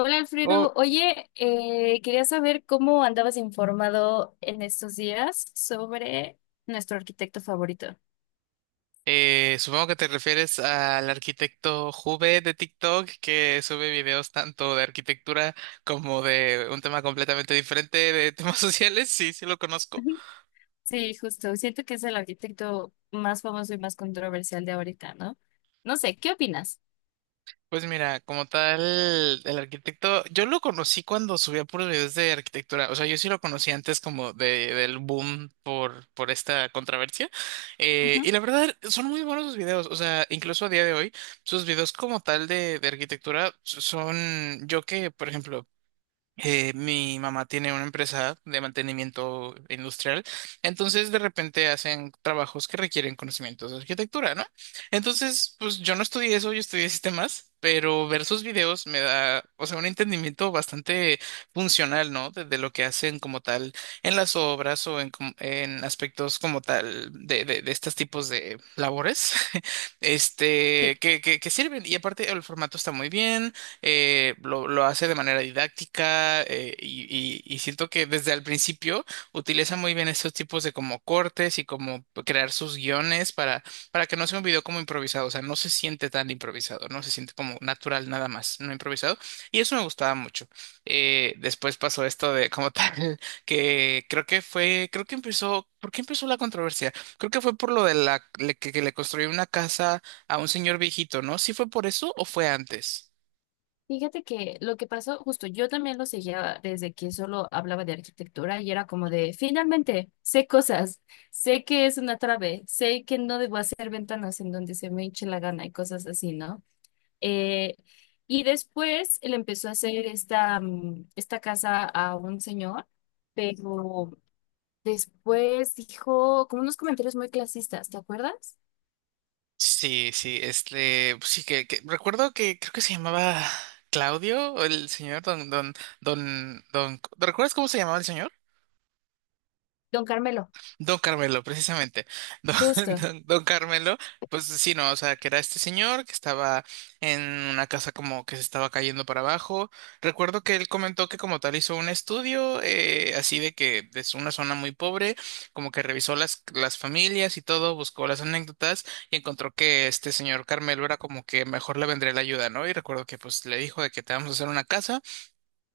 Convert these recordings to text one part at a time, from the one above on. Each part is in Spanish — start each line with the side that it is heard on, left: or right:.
left: Hola
right: Oh,
left: Alfredo, oye, quería saber cómo andabas informado en estos días sobre nuestro arquitecto favorito.
right: supongo que te refieres al arquitecto Jube de TikTok que sube videos tanto de arquitectura como de un tema completamente diferente de temas sociales. Sí, sí lo conozco.
left: Ujú. Sí, justo, siento que es el arquitecto más famoso y más controversial de ahorita, ¿no? No sé, ¿qué opinas?
right: Pues mira, como tal, el arquitecto, yo lo conocí cuando subía puros videos de arquitectura. O sea, yo sí lo conocí antes como del boom por esta controversia.
left: Ujú.
right: Y la verdad, son muy buenos sus videos. O sea, incluso a día de hoy. Sus videos como tal de arquitectura son, yo que, por ejemplo, mi mamá tiene una empresa de mantenimiento industrial, entonces de repente hacen trabajos que requieren conocimientos de arquitectura, ¿no? Entonces, pues yo no estudié eso, yo estudié sistemas, pero ver sus videos me da, o sea, un entendimiento bastante funcional, ¿no? De lo que hacen como tal en las obras o en, en aspectos como tal de estos tipos de labores, este,
left: Sí.
right: que sirven. Y aparte el formato está muy bien lo hace de manera didáctica y siento que desde el principio utiliza muy bien estos tipos de como cortes y como crear sus guiones para que no sea un video como improvisado, o sea, no se siente tan improvisado, no se siente como natural nada más, no improvisado. Y eso me gustaba mucho. Después pasó esto de como tal, que creo que fue, creo que empezó, ¿por qué empezó la controversia? Creo que fue por lo de que le construyó una casa a un señor viejito, ¿no? ¿Sí fue por eso o fue antes?
left: Fíjate que lo que pasó, justo yo también lo seguía desde que solo hablaba de arquitectura y era como de, finalmente, sé cosas, sé que es una trave, sé que no debo hacer ventanas en donde se me hinche la gana y cosas así, ¿no? Eh, y después él empezó a hacer esta, esta casa a un señor, pero después dijo como unos comentarios muy clasistas, ¿te acuerdas?
right: Sí, sí, este, pues sí que, recuerdo que creo que se llamaba Claudio, el señor don, ¿recuerdas cómo se llamaba el señor?
left: Don Carmelo,
right: Don Carmelo, precisamente. Don,
left: justo.
right: don Carmelo, pues sí, no, o sea, que era este señor que estaba en una casa como que se estaba cayendo para abajo. Recuerdo que él comentó que como tal hizo un estudio, así de que es una zona muy pobre, como que revisó las familias y todo, buscó las anécdotas y encontró que este señor Carmelo era como que mejor le vendría la ayuda, ¿no? Y recuerdo que pues le dijo de que te vamos a hacer una casa.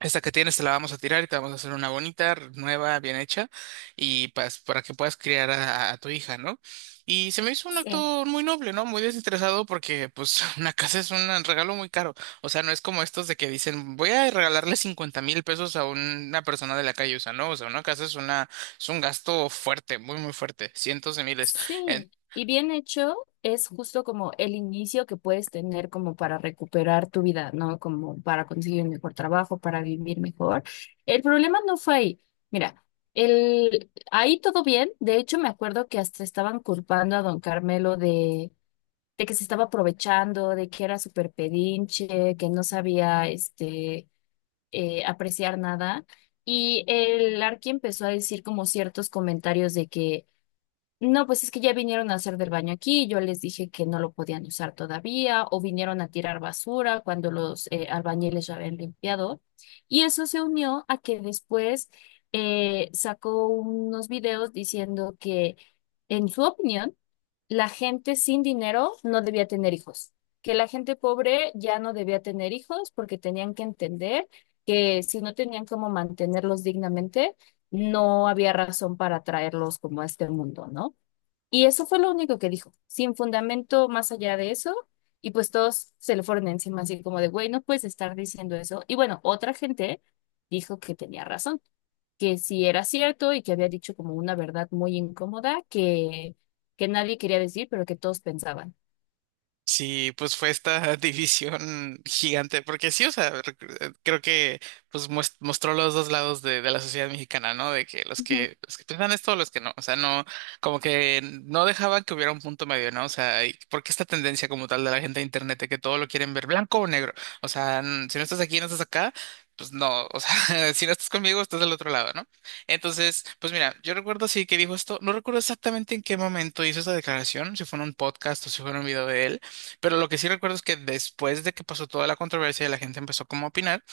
right: Esta que tienes te la vamos a tirar y te vamos a hacer una bonita, nueva, bien hecha, y pues para que puedas criar a tu hija, ¿no? Y se me hizo un
left: Sí.
right: acto muy noble, ¿no? Muy desinteresado porque pues una casa es un regalo muy caro. O sea, no es como estos de que dicen, voy a regalarle 50,000 pesos a una persona de la calle, o sea, no, o sea, una casa es una, es un gasto fuerte, muy, muy fuerte, cientos de miles.
left: Sí, y bien hecho es justo como el inicio que puedes tener como para recuperar tu vida, ¿no? Como para conseguir un mejor trabajo, para vivir mejor. El problema no fue ahí. Mira, ahí todo bien. De hecho, me acuerdo que hasta estaban culpando a don Carmelo de que se estaba aprovechando, de que era súper pedinche, que no sabía, este, apreciar nada. Y el Arqui empezó a decir como ciertos comentarios de que no, pues es que ya vinieron a hacer del baño aquí, yo les dije que no lo podían usar todavía, o vinieron a tirar basura cuando los albañiles ya habían limpiado. Y eso se unió a que después sacó unos videos diciendo que, en su opinión, la gente sin dinero no debía tener hijos, que la gente pobre ya no debía tener hijos porque tenían que entender que si no tenían cómo mantenerlos dignamente, no había razón para traerlos como a este mundo, ¿no? Y eso fue lo único que dijo, sin fundamento más allá de eso. Y pues todos se le fueron encima, así como de, güey, no puedes estar diciendo eso. Y bueno, otra gente dijo que tenía razón, que sí era cierto y que había dicho como una verdad muy incómoda que nadie quería decir, pero que todos pensaban.
right: Sí, pues fue esta división gigante, porque sí, o sea, creo que pues mostró los dos lados de la sociedad mexicana, ¿no? De que
left: Ujú,
right: los que piensan esto, los que no, o sea, no, como que no dejaban que hubiera un punto medio, ¿no? O sea, y porque esta tendencia como tal de la gente de internet de que todo lo quieren ver blanco o negro, o sea, si no estás aquí, no estás acá, pues no, o sea, si no estás conmigo, estás del otro lado, ¿no? Entonces, pues mira, yo recuerdo sí que dijo esto, no recuerdo exactamente en qué momento hizo esa declaración, si fue en un podcast o si fue en un video de él, pero lo que sí recuerdo es que después de que pasó toda la controversia y la gente empezó como a opinar,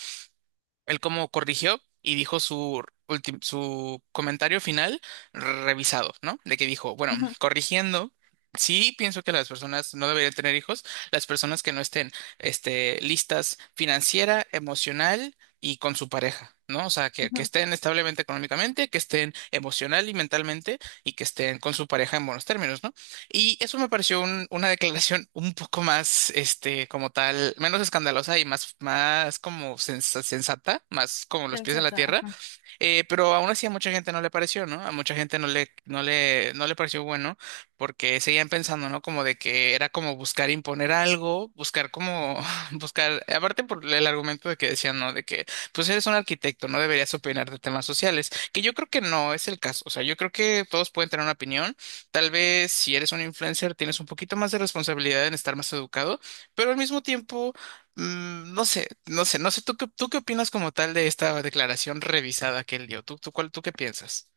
right: él como corrigió y dijo su comentario final revisado, ¿no? De que dijo, bueno,
left: ujú,
right: corrigiendo, sí pienso que las personas no deberían tener hijos, las personas que no estén este, listas financiera, emocional y con su pareja, ¿no? O sea, que
left: ujú,
right: estén establemente económicamente, que estén emocional y mentalmente y que estén con su pareja en buenos términos, ¿no? Y eso me pareció una declaración un poco más, este, como tal, menos escandalosa y más, más como sensata, más como los pies en la
left: Sensata.
right: tierra.
left: Ajá.
right: Pero aún así a mucha gente no le pareció, ¿no? A mucha gente no le pareció bueno porque seguían pensando, ¿no? Como de que era como buscar imponer algo, buscar como, buscar, aparte por el argumento de que decían, ¿no? De que, pues eres un arquitecto, no deberías opinar de temas sociales, que yo creo que no es el caso, o sea, yo creo que todos pueden tener una opinión, tal vez si eres un influencer tienes un poquito más de responsabilidad en estar más educado, pero al mismo tiempo no sé, no sé, no sé. Tú qué opinas como tal de esta declaración revisada que él dio? ¿Tú, tú, cuál, tú qué piensas?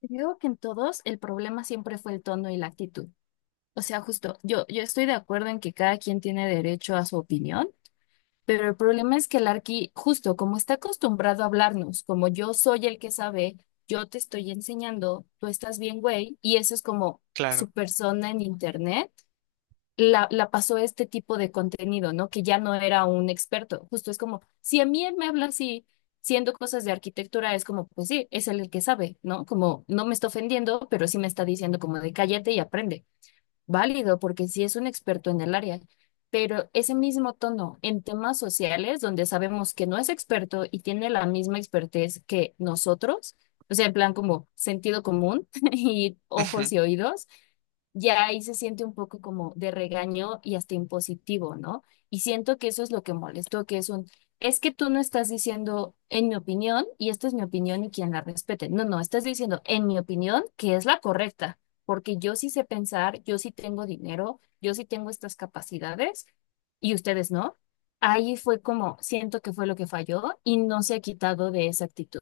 left: Creo que en todos el problema siempre fue el tono y la actitud. O sea, justo, yo estoy de acuerdo en que cada quien tiene derecho a su opinión. Pero el problema es que el Arqui, justo como está acostumbrado a hablarnos, como yo soy el que sabe, yo te estoy enseñando, tú estás bien, güey, y eso es como
right: Claro.
left: su persona en internet, la pasó a este tipo de contenido, ¿no? Que ya no era un experto. Justo es como, si a mí él me habla así, siendo cosas de arquitectura, es como, pues sí, es él el que sabe, ¿no? Como no me está ofendiendo, pero sí me está diciendo como de cállate y aprende, válido porque sí es un experto en el área, pero ese mismo tono en temas sociales, donde sabemos que no es experto y tiene la misma expertez que nosotros, o sea, en plan como sentido común y ojos y oídos, ya ahí se siente un poco como de regaño y hasta impositivo, ¿no? Y siento que eso es lo que molestó, que es un, es que tú no estás diciendo en mi opinión y esta es mi opinión y quien la respete. No, no, estás diciendo en mi opinión que es la correcta, porque yo sí sé pensar, yo sí tengo dinero, yo sí tengo estas capacidades y ustedes no. Ahí fue como, siento que fue lo que falló y no se ha quitado de esa actitud.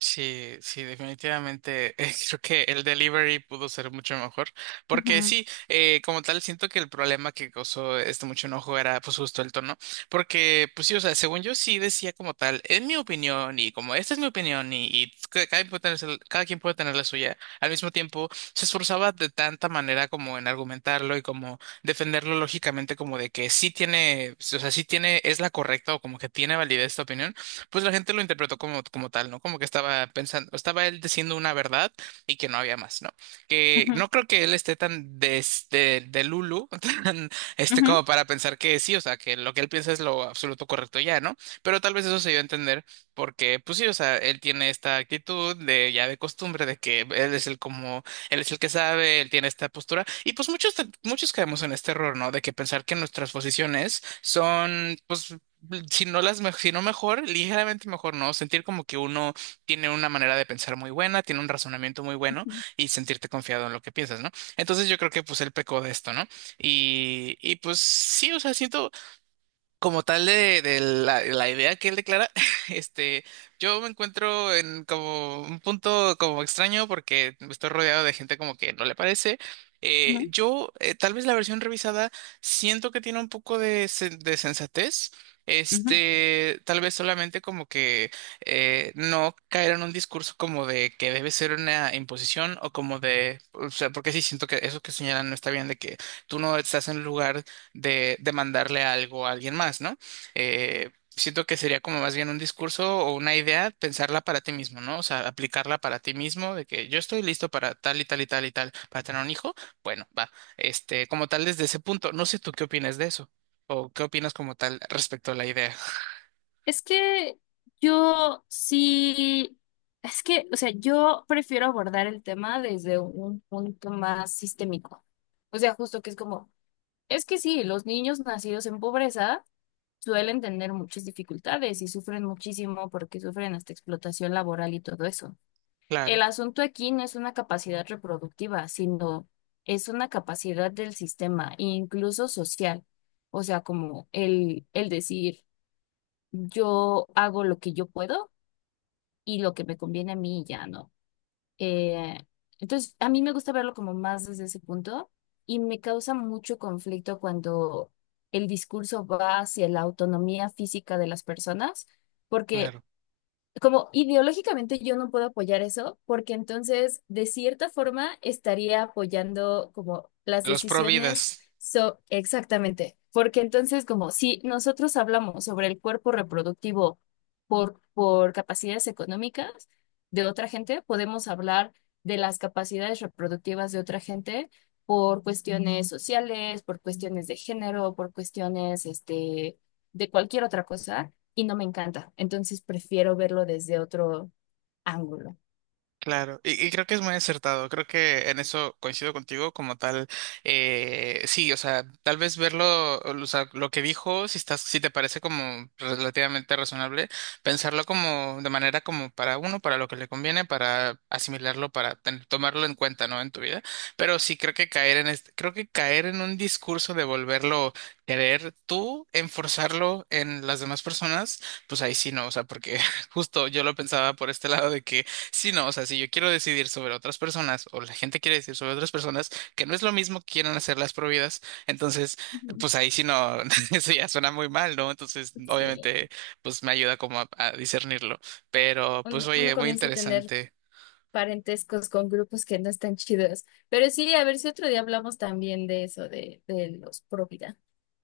right: Sí, sí, definitivamente. Creo que el delivery pudo ser mucho mejor. Porque
left: Ujú,
right: sí, como tal, siento que el problema que causó este mucho enojo era pues justo el tono. Porque, pues sí, o sea, según yo sí decía como tal, en mi opinión, y como esta es mi opinión, cada, quien puede tener, cada quien puede tener la suya, al mismo tiempo se esforzaba de tanta manera como en argumentarlo y como defenderlo lógicamente como de que sí tiene, o sea, sí tiene, es la correcta o como que tiene validez esta opinión, pues la gente lo interpretó como, como tal, ¿no? Como que estaba pensando, estaba él diciendo una verdad y que no había más, ¿no? Que
left: ujú,
right: no creo que él esté tan de Lulu, tan, este,
left: ujú.
right: como para pensar que sí, o sea, que lo que él piensa es lo absoluto correcto ya, ¿no? Pero tal vez eso se dio a entender porque, pues sí, o sea, él tiene esta actitud de ya de costumbre de que él es el como, él es el que sabe, él tiene esta postura y pues muchos caemos en este error, ¿no? De que pensar que nuestras posiciones son, pues, si no si no mejor, ligeramente mejor, ¿no? Sentir como que uno tiene una manera de pensar muy buena, tiene un razonamiento muy bueno y sentirte confiado en lo que piensas, ¿no? Entonces yo creo que pues él pecó de esto, ¿no? Y pues sí, o sea, siento, como tal la idea que él declara, este, yo me encuentro en como un punto como extraño porque estoy rodeado de gente como que no le parece. Tal vez la versión revisada, siento que tiene un poco de sensatez. Este, tal vez solamente como que no caer en un discurso como de que debe ser una imposición o como de, o sea, porque sí siento que eso que señalan no está bien, de que tú no estás en un lugar de mandarle algo a alguien más, ¿no? Siento que sería como más bien un discurso o una idea, pensarla para ti mismo, ¿no? O sea, aplicarla para ti mismo, de que yo estoy listo para tal y tal y tal y tal, para tener un hijo, bueno, va, este, como tal desde ese punto, no sé tú qué opinas de eso, o qué opinas como tal respecto a la idea.
left: Es que yo sí, es que, o sea, yo prefiero abordar el tema desde un punto más sistémico. O sea, justo que es como, es que sí, los niños nacidos en pobreza suelen tener muchas dificultades y sufren muchísimo porque sufren hasta explotación laboral y todo eso. El
right: Claro,
left: asunto aquí no es una capacidad reproductiva, sino es una capacidad del sistema, incluso social. O sea, como el decir yo hago lo que yo puedo y lo que me conviene a mí ya no. Eh, entonces, a mí me gusta verlo como más desde ese punto y me causa mucho conflicto cuando el discurso va hacia la autonomía física de las personas, porque
right: claro.
left: como ideológicamente yo no puedo apoyar eso, porque entonces de cierta forma estaría apoyando como las
right: Los
left: decisiones,
right: providas.
left: so exactamente, porque entonces como si nosotros hablamos sobre el cuerpo reproductivo por capacidades económicas de otra gente, podemos hablar de las capacidades reproductivas de otra gente por cuestiones sociales, por cuestiones de género, por cuestiones este, de cualquier otra cosa y no me encanta. Entonces prefiero verlo desde otro ángulo.
right: Claro, y creo que es muy acertado, creo que en eso coincido contigo como tal, sí, o sea, tal vez verlo, o sea, lo que dijo, si estás, si te parece como relativamente razonable, pensarlo como de manera como para uno, para lo que le conviene, para asimilarlo, para tomarlo en cuenta, ¿no? En tu vida, pero sí creo que caer en este, creo que caer en un discurso de volverlo querer tú, enforzarlo en las demás personas, pues ahí sí no, o sea, porque justo yo lo pensaba por este lado de que sí, no, o sea, si yo quiero decidir sobre otras personas o la gente quiere decidir sobre otras personas, que no es lo mismo que quieran hacer las prohibidas, entonces,
left: Ujú.
right: pues ahí sí no, eso ya suena muy mal, ¿no? Entonces, obviamente,
left: Sí,
right: pues me ayuda como a discernirlo, pero pues
left: uno
right: oye, muy
left: comienza a tener
right: interesante.
left: parentescos con grupos que no están chidos. Pero sí, a ver si otro día hablamos también de eso, de los pro vida.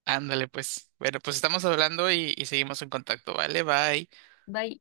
right: Ándale, pues. Bueno, pues estamos hablando y seguimos en contacto, ¿vale? Bye.
left: Bye.